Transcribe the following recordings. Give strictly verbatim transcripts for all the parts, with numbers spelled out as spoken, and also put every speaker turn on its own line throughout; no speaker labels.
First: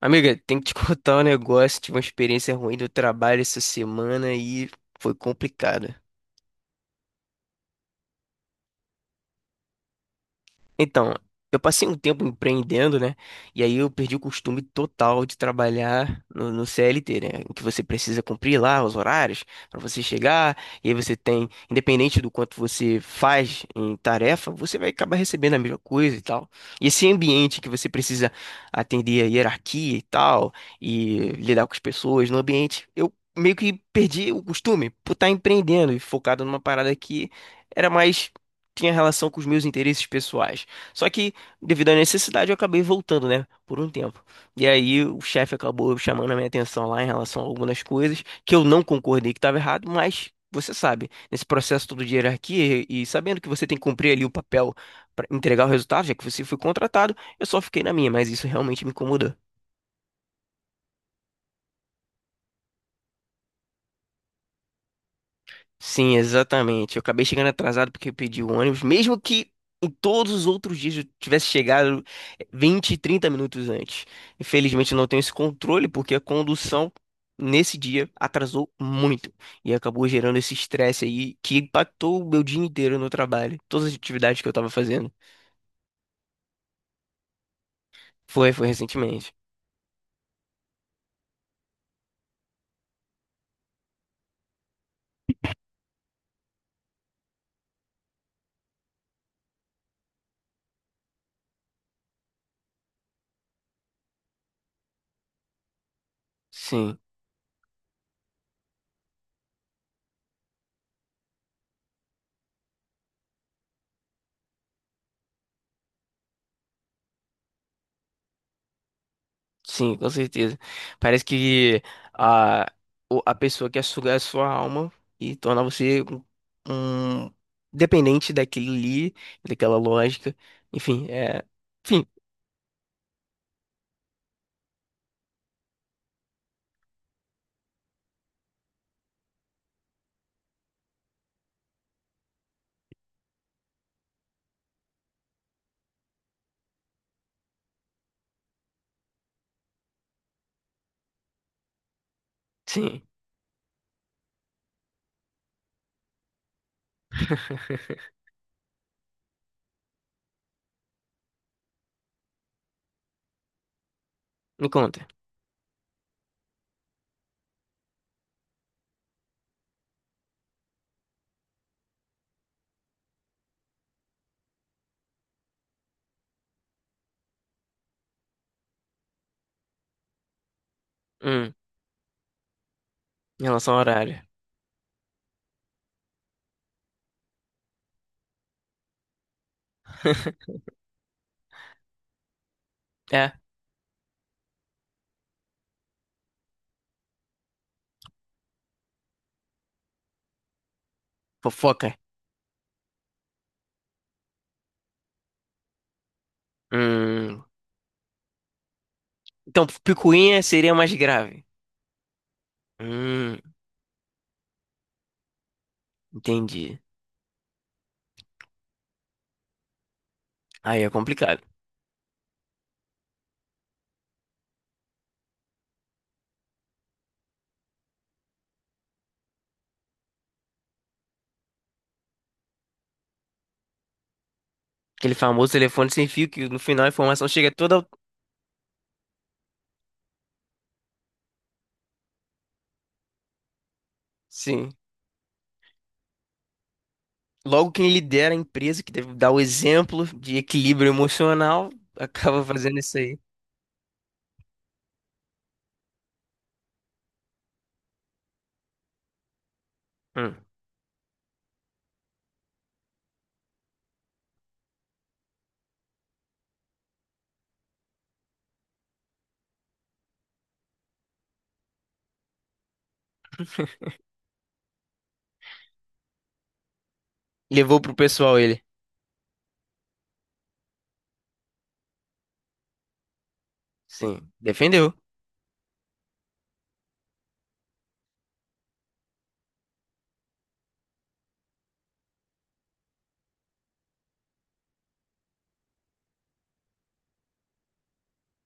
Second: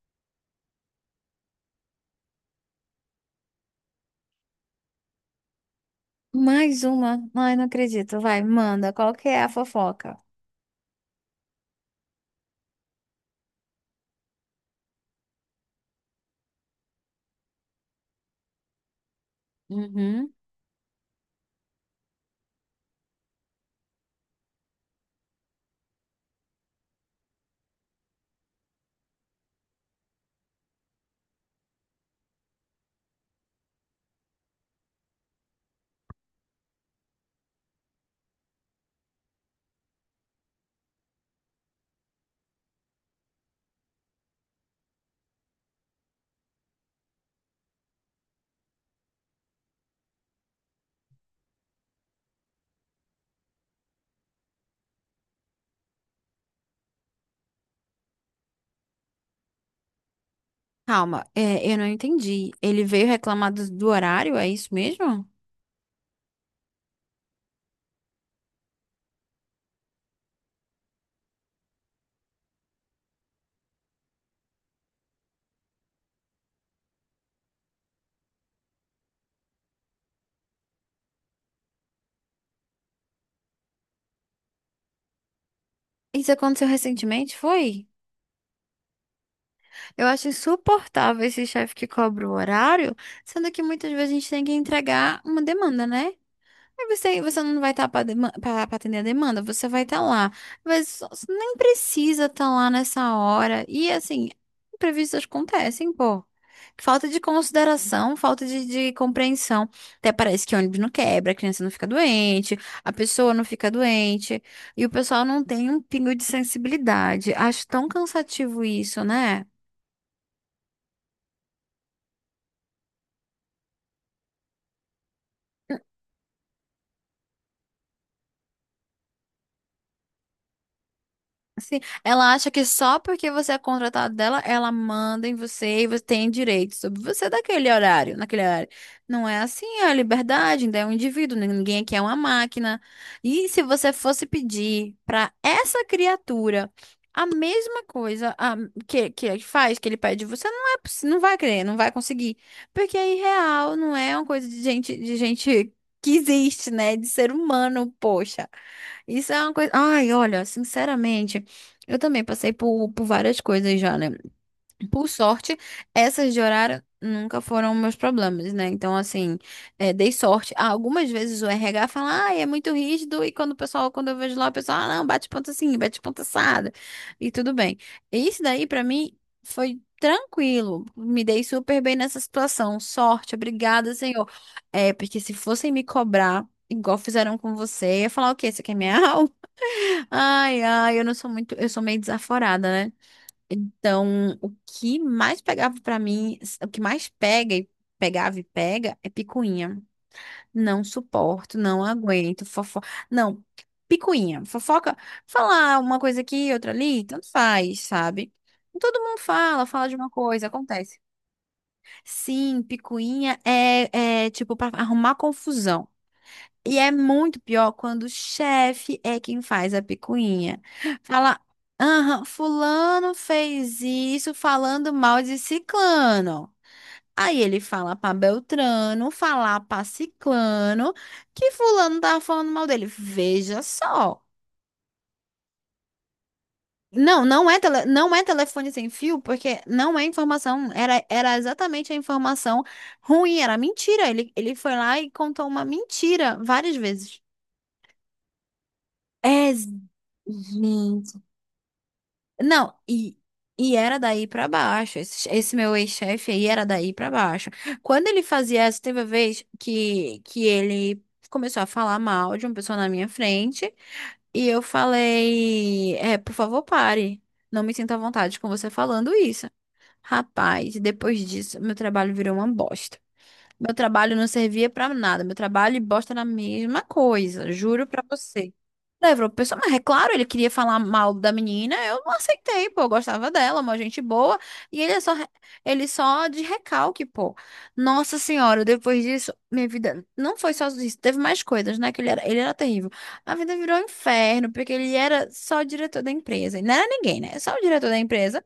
Amiga, tem que te contar um negócio. Tive uma experiência ruim do trabalho essa semana e foi complicado.
Mais uma? Ai, não acredito. Vai, manda. Qual que é a fofoca?
Então, eu passei um tempo empreendendo, né? E aí eu perdi o costume total de trabalhar no, no C L T, né? Em que você precisa cumprir lá os horários para você
Uhum.
chegar, e aí você tem, independente do quanto você faz em tarefa, você vai acabar recebendo a mesma coisa e tal. E esse ambiente que você precisa atender a hierarquia e tal, e lidar com as pessoas no ambiente, eu meio que perdi o costume por estar empreendendo e focado numa parada que era mais tinha relação com os meus interesses pessoais. Só que, devido à necessidade, eu acabei voltando, né? Por um tempo. E aí o chefe acabou chamando a minha atenção lá em relação a algumas coisas que eu não concordei que estava errado, mas você sabe, nesse processo todo de hierarquia e e sabendo que você tem que cumprir ali o papel para entregar o resultado, já que você foi contratado, eu só fiquei na minha, mas isso realmente me incomodou.
Calma, é, eu não entendi. Ele veio reclamar do, do horário, é isso mesmo?
Sim, exatamente. Eu acabei chegando atrasado porque eu pedi o ônibus, mesmo que em todos os outros dias eu tivesse chegado vinte, trinta minutos antes. Infelizmente eu não tenho esse controle porque a condução nesse dia atrasou muito e acabou gerando esse estresse aí que impactou o meu dia inteiro no trabalho, todas as atividades que eu tava fazendo.
Isso aconteceu recentemente, foi?
Foi, foi recentemente.
Eu acho insuportável esse chefe que cobra o horário, sendo que muitas vezes a gente tem que entregar uma demanda, né? Aí Você, você não vai estar para atender a demanda, você vai estar lá. Mas só- você nem precisa estar lá nessa hora. E assim, imprevistos acontecem, pô.
Sim.
Falta de consideração, falta de, de compreensão. Até parece que ônibus não quebra, a criança não fica doente, a pessoa não fica doente. E o pessoal não tem um pingo de sensibilidade. Acho tão cansativo isso, né?
Sim, com certeza. Parece que a, o- a pessoa quer sugar a sua alma e tornar você um, um dependente daquilo ali, daquela lógica. Enfim, é.
Assim,
Enfim,
ela acha que só porque você é contratado dela, ela manda em você e você tem direito sobre você daquele horário, naquele horário. Não é assim, é a liberdade, ainda é um indivíduo, né? Ninguém aqui é uma máquina. E se você fosse pedir para essa criatura a mesma coisa a- que, que ele faz, que ele pede de você, não é, possi- não vai querer, não vai conseguir. Porque
sim.
é irreal, não é uma coisa de gente, de gente que existe, né? De ser humano, poxa. Isso é uma coisa. Ai, olha, sinceramente. Eu também passei por, por várias coisas já, né?
Me conta.
Por sorte, essas de horário nunca foram meus problemas, né? Então, assim, é, dei sorte. Ah, algumas vezes o R H fala, ah, é muito rígido, e quando o pessoal, quando eu vejo lá, o pessoal, ah, não, bate ponta assim, bate ponta assada, e tudo bem. E isso daí, pra mim, foi tranquilo. Me dei
Hum,
super bem nessa situação. Sorte,
Em relação ao
obrigada,
horário.
senhor. É, porque se fossem me cobrar, igual fizeram com você, eu ia falar, o quê? Você quer minha alma? Ai, ai, eu não sou muito, eu sou meio desaforada, né?
É,
Então, o que mais pegava pra mim, o que mais pega e pegava e pega é picuinha. Não suporto, não
fofoca.
aguento, fofoca. Não, picuinha, fofoca, falar uma coisa aqui, outra ali, tanto
Hum,
faz, sabe? Todo mundo
então,
fala, fala de uma
picuinha
coisa,
seria mais
acontece.
grave.
Sim, picuinha
Hum,
é, é tipo pra arrumar confusão. E
entendi.
é muito pior quando o chefe é quem faz a picuinha.
Aí é
Fala,
complicado.
aham, fulano fez isso falando mal de ciclano. Aí ele fala pra Beltrano, falar pra ciclano que fulano tá falando mal dele. Veja só.
Aquele famoso telefone sem fio que no final a
Não,
informação
não
chega
é,
toda.
tele, não é telefone sem fio, porque não é informação, era, era exatamente a informação ruim, era mentira. Ele, ele
Sim.
foi lá e contou uma mentira várias vezes.
Logo, quem lidera a empresa, que deve dar o
É,
exemplo de equilíbrio
gente.
emocional, acaba
Não,
fazendo isso
e,
aí.
e era daí pra baixo. Esse, esse meu ex-chefe aí era daí pra baixo. Quando ele fazia essa, teve uma vez que,
Hum.
que ele começou a falar mal de uma pessoa na minha frente e eu falei: é, por favor, pare. Não me sinto à vontade com você falando isso. Rapaz, depois disso, meu trabalho virou uma bosta. Meu trabalho não servia pra nada. Meu trabalho e bosta na mesma coisa,
Levou
juro
pro
pra
pessoal
você.
ele.
Levou o pessoal, mas é claro, ele queria falar mal da menina, eu não aceitei, pô, eu gostava dela, uma gente
Sim.
boa, e
Defendeu.
ele é só, re- ele só de recalque, pô. Nossa senhora, depois disso, minha vida não foi só isso, teve mais coisas, né, que ele era, ele era terrível. A vida virou um inferno, porque ele era só o diretor da empresa, e não era ninguém, né, só o diretor da empresa,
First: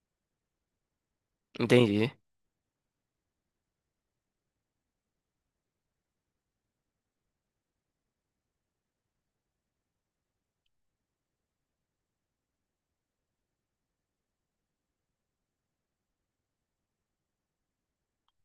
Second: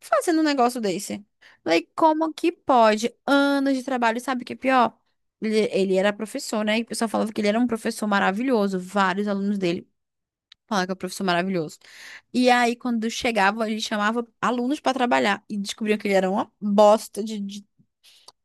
fazendo um negócio desse. Falei,
Entendi.
como que pode? Anos de trabalho, sabe o que é pior? Ele, ele era professor, né? E o pessoal falava que ele era um professor maravilhoso. Vários alunos dele falavam que era um professor maravilhoso. E aí, quando chegava, ele chamava alunos para trabalhar e descobriam que ele era uma bosta de, de,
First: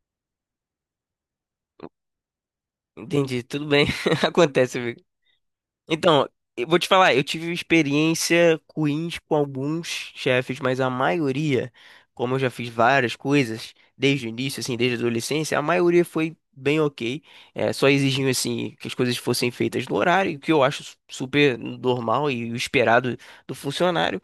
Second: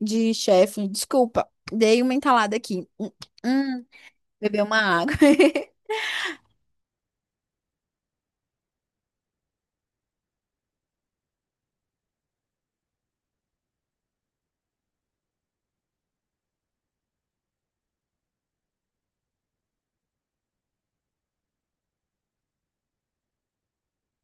de chefe. Desculpa, dei uma entalada aqui. Hum,
Entendi, tudo
hum,
bem.
bebeu
Acontece,
uma
amigo.
água.
Então, eu vou te falar, eu tive experiência ruins com alguns chefes, mas a maioria, como eu já fiz várias coisas desde o início, assim, desde a adolescência, a maioria foi bem ok. É, só exigiam, assim, que as coisas fossem feitas no horário, o que eu acho su- super normal e o esperado do funcionário.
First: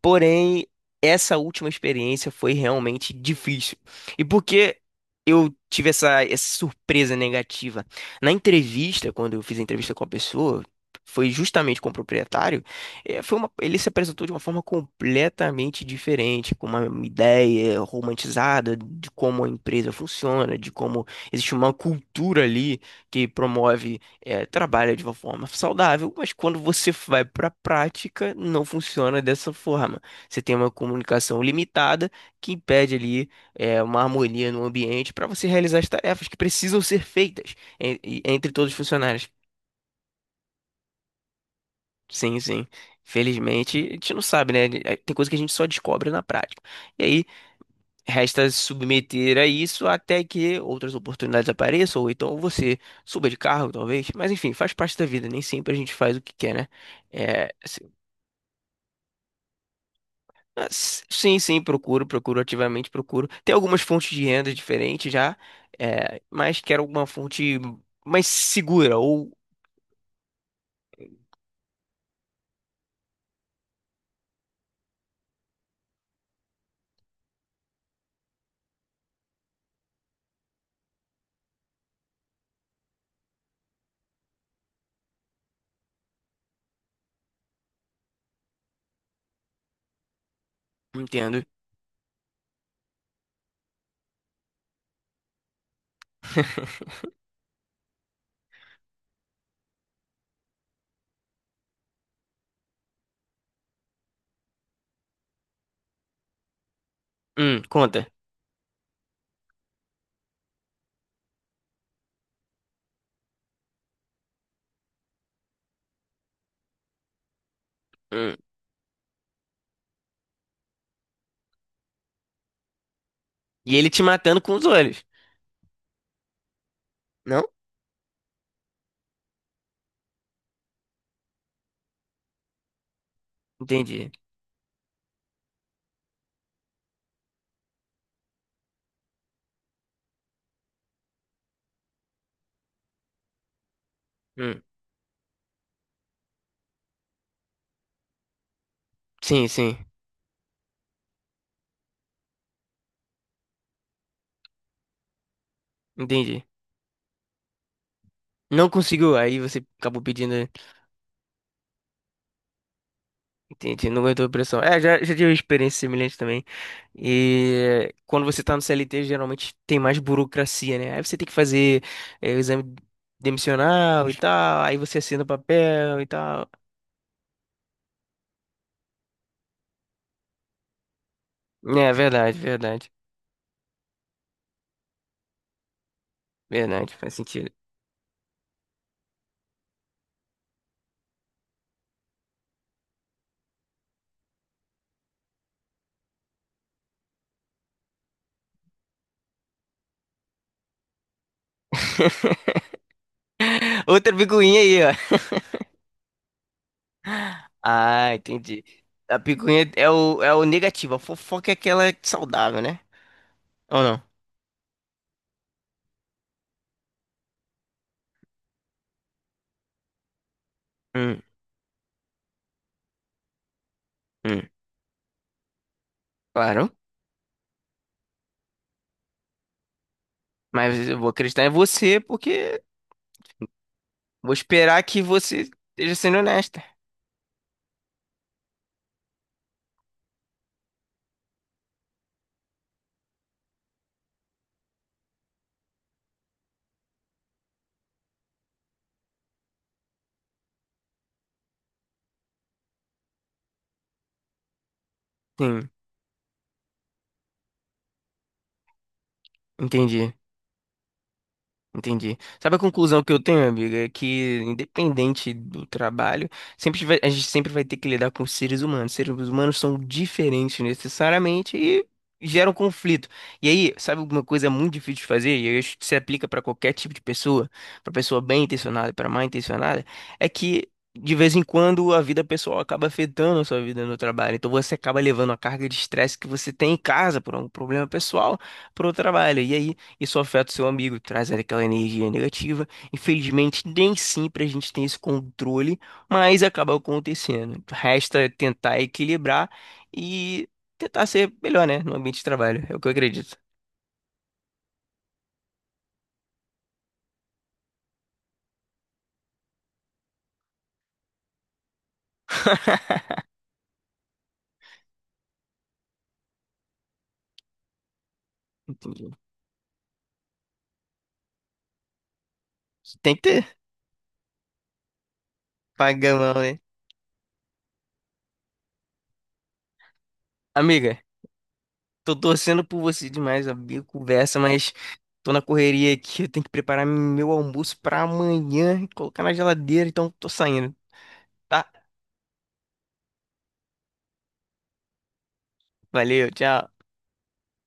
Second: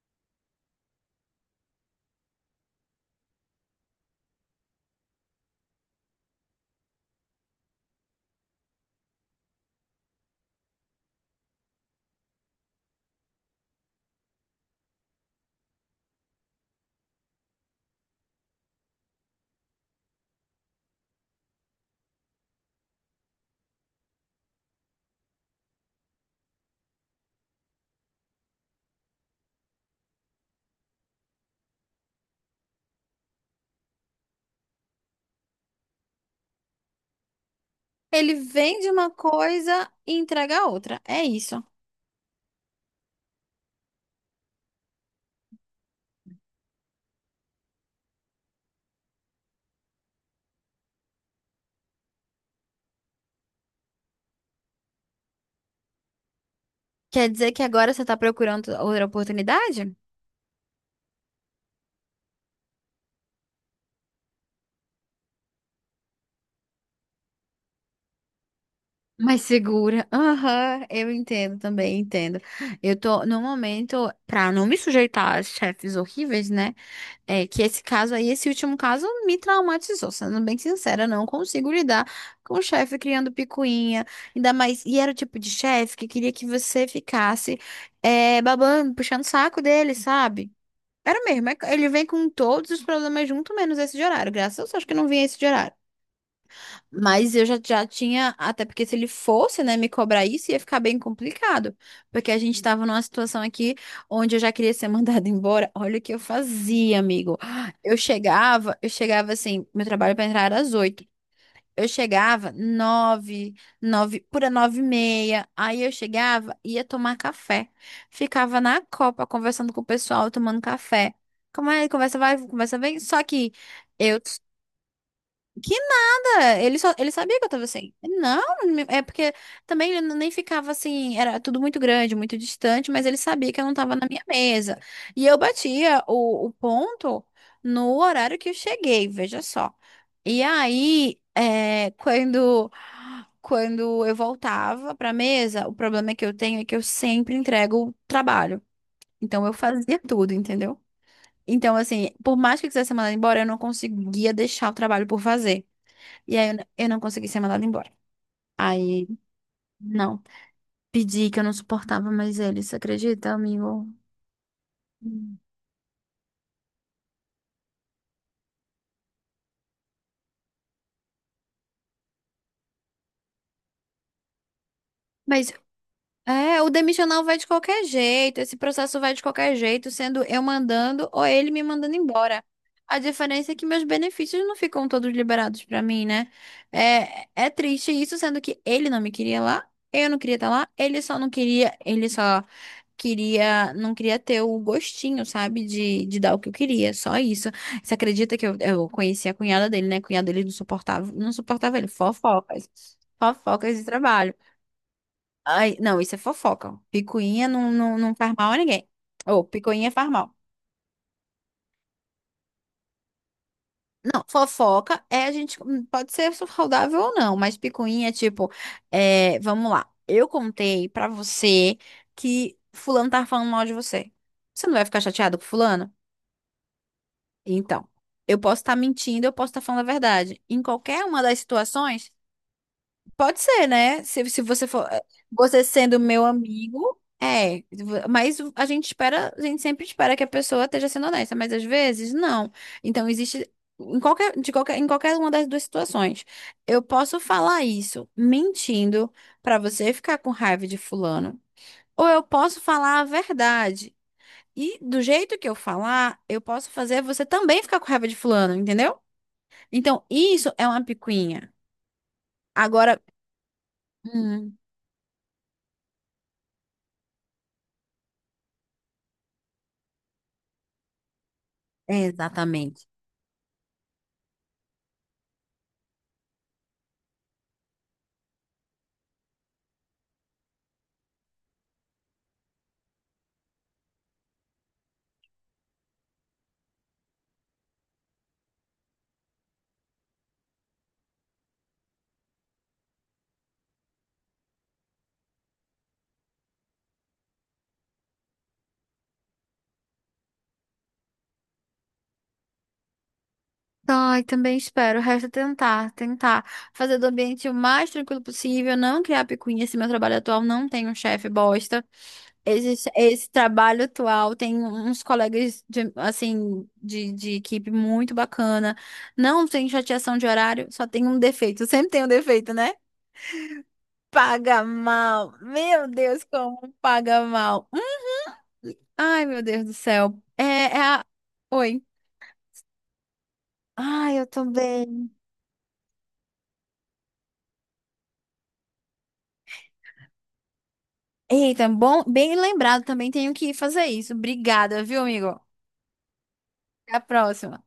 Porém, essa última experiência foi realmente difícil. E por que eu tive essa, essa surpresa negativa? Na entrevista, quando eu fiz a entrevista com a pessoa, foi justamente com o proprietário, eh, foi uma, ele se apresentou de uma forma completamente diferente, com uma ideia romantizada de como a empresa funciona, de como existe uma cultura ali que promove é, trabalha de uma forma saudável, mas quando você vai para a prática, não funciona dessa forma. Você tem uma comunicação limitada que impede ali é, uma harmonia no ambiente para você realizar as tarefas que precisam ser feitas en- e-
Ele
entre todos os
vende uma
funcionários.
coisa e entrega a outra. É isso.
Sim, sim. Felizmente, a gente não sabe, né? É, tem coisa que a gente só descobre na prática. E aí, resta se submeter a isso até que outras oportunidades apareçam, ou então você suba de cargo, talvez. Mas enfim, faz parte da vida, nem sempre a gente faz o que quer, né?
Quer dizer
É,
que
assim,
agora você está procurando outra oportunidade?
mas, sim, sim, procuro, procuro, ativamente, procuro. Tem algumas fontes de renda diferentes já, é, mas quero alguma fonte mais segura, ou
Mais segura. Aham, eu entendo também, entendo. Eu tô, no momento, pra não me sujeitar a chefes horríveis, né? É que esse caso aí, esse último caso, me traumatizou. Sendo bem sincera, não consigo lidar com o chefe criando picuinha. Ainda mais. E era o tipo de chefe que queria que você ficasse é, babando, puxando o saco dele, sabe? Era
entendo.
mesmo. é- Ele vem com todos os problemas junto, menos esse de horário. Graças a Deus, acho que não vinha esse de horário. Mas eu já, já tinha, até porque se ele fosse, né, me cobrar isso, ia ficar bem complicado. Porque a gente tava numa situação aqui onde eu já queria ser mandada embora. Olha o que eu fazia, amigo.
Hum,
Eu
conta.
chegava, eu chegava assim, meu trabalho para entrar era às oito. Eu chegava nove, nove, pura nove e meia. Aí eu chegava, ia tomar café.
Hum.
Ficava na copa, conversando com o pessoal, tomando café. Como é, conversa vai, conversa vem. Só que
E ele te
eu
matando com os olhos.
que nada, ele só, ele sabia
Não?
que eu tava assim. Não, é porque também ele nem ficava assim, era tudo muito grande, muito distante, mas ele sabia que eu não tava na
Entendi.
minha mesa. E eu batia o, o ponto no horário que eu cheguei, veja só. E aí, é, quando, quando eu
Hum.
voltava pra mesa, o problema que eu tenho é que eu sempre entrego o trabalho. Então
Sim,
eu
sim.
fazia tudo, entendeu? Então, assim, por mais que eu quisesse ser mandada embora, eu não conseguia deixar o trabalho por fazer. E
Entendi.
aí eu, n- eu não consegui ser mandada embora.
Não
Aí,
conseguiu, aí você acabou
não.
pedindo.
Pedi que eu não suportava mais ele, você acredita, amigo?
Entendi, não aguentou a pressão. É, já, já tive uma
Hum.
experiência semelhante também. E quando você tá no C L T, geralmente tem mais burocracia, né? Aí você tem que fazer é, o exame demissional e tal, aí você assina o
Mas
papel e tal.
É, o demissional vai de qualquer jeito, esse processo vai de qualquer jeito, sendo eu mandando ou ele me
É,
mandando
verdade,
embora.
verdade,
A diferença é que meus benefícios não ficam todos liberados pra mim, né?
verdade, faz
É, é
sentido.
triste isso, sendo que ele não me queria lá, eu não queria estar lá, ele só não queria, ele só queria, não queria ter o gostinho, sabe, de, de dar o que eu queria, só isso. Você acredita que eu, eu conheci a cunhada dele, né? A cunhada dele não suportava, não suportava ele, fofocas, fofocas de
Outra
trabalho.
picuinha aí, ó.
Ai, não, isso é fofoca. Picuinha não, não,
Ah,
não faz mal a
entendi.
ninguém.
A
Ou
picuinha é
picuinha faz
o, é
mal.
o negativo, a fofoca é aquela saudável, né? Ou não?
Não, fofoca é a gente. hum, Pode ser saudável ou não, mas picuinha é tipo. É, vamos lá. Eu contei pra
Hum,
você que Fulano tá falando mal de você.
hum,
Você não vai ficar chateado com Fulano?
claro.
Então, eu posso estar mentindo, eu posso estar falando a verdade. Em
Mas eu
qualquer
vou
uma das
acreditar em você
situações.
porque
Pode ser, né? Se,
vou
se você
esperar
for,
que
eh,
você
você
esteja
sendo
sendo
meu
honesta.
amigo, é, mas a gente espera, a gente sempre espera que a pessoa esteja sendo honesta, mas às vezes não. Então existe em qualquer, de qualquer, em qualquer uma das duas situações. Eu posso falar isso mentindo pra você ficar com raiva de fulano, ou eu posso falar a verdade. E do jeito que eu
Sim,
falar, eu posso fazer você também ficar com raiva de fulano, entendeu? Então,
entendi.
isso é uma picuinha.
Entendi. Sabe a
Agora,
conclusão que eu tenho, amiga? É que,
hum,
independente do trabalho, sempre vai- a gente sempre vai ter que lidar com seres humanos. Seres humanos são diferentes necessariamente e
é
geram
exatamente.
conflito. E aí, sabe alguma coisa muito difícil de fazer? E eu acho que se aplica para qualquer tipo de pessoa, para pessoa bem intencionada e para mal intencionada, é que de vez em quando a vida pessoal acaba afetando a sua vida no trabalho. Então você acaba levando a carga de estresse que você tem em casa por um problema pessoal para o trabalho. E aí isso afeta o seu amigo, traz ali aquela energia negativa. Infelizmente, nem sempre a gente tem esse controle, mas acaba acontecendo. Resta tentar equilibrar e tentar ser melhor, né, no ambiente de trabalho. É o que eu acredito.
Ai, também espero. Resta tentar, tentar fazer do ambiente o mais tranquilo possível, não criar picuinha. Esse meu trabalho atual não tem um chefe bosta. Esse, esse trabalho atual tem uns colegas de, assim, de, de equipe muito bacana.
Entendi.
Não tem chateação de horário, só tem um defeito. Sempre tem um defeito, né?
Tem que ter
Paga mal. Meu Deus,
pagamão, né?
como paga mal. Hum. Ai, meu Deus do céu. É, é
Amiga,
a... Oi.
tô torcendo por você demais, amigo.
Ai, eu
Conversa,
tô
mas
bem.
tô na correria aqui. Eu tenho que preparar meu almoço pra amanhã e colocar na geladeira, então tô saindo, tá?
Eita, bom, bem lembrado, também tenho que fazer isso. Obrigada, viu, amigo?
Valeu, tchau.
Até a próxima.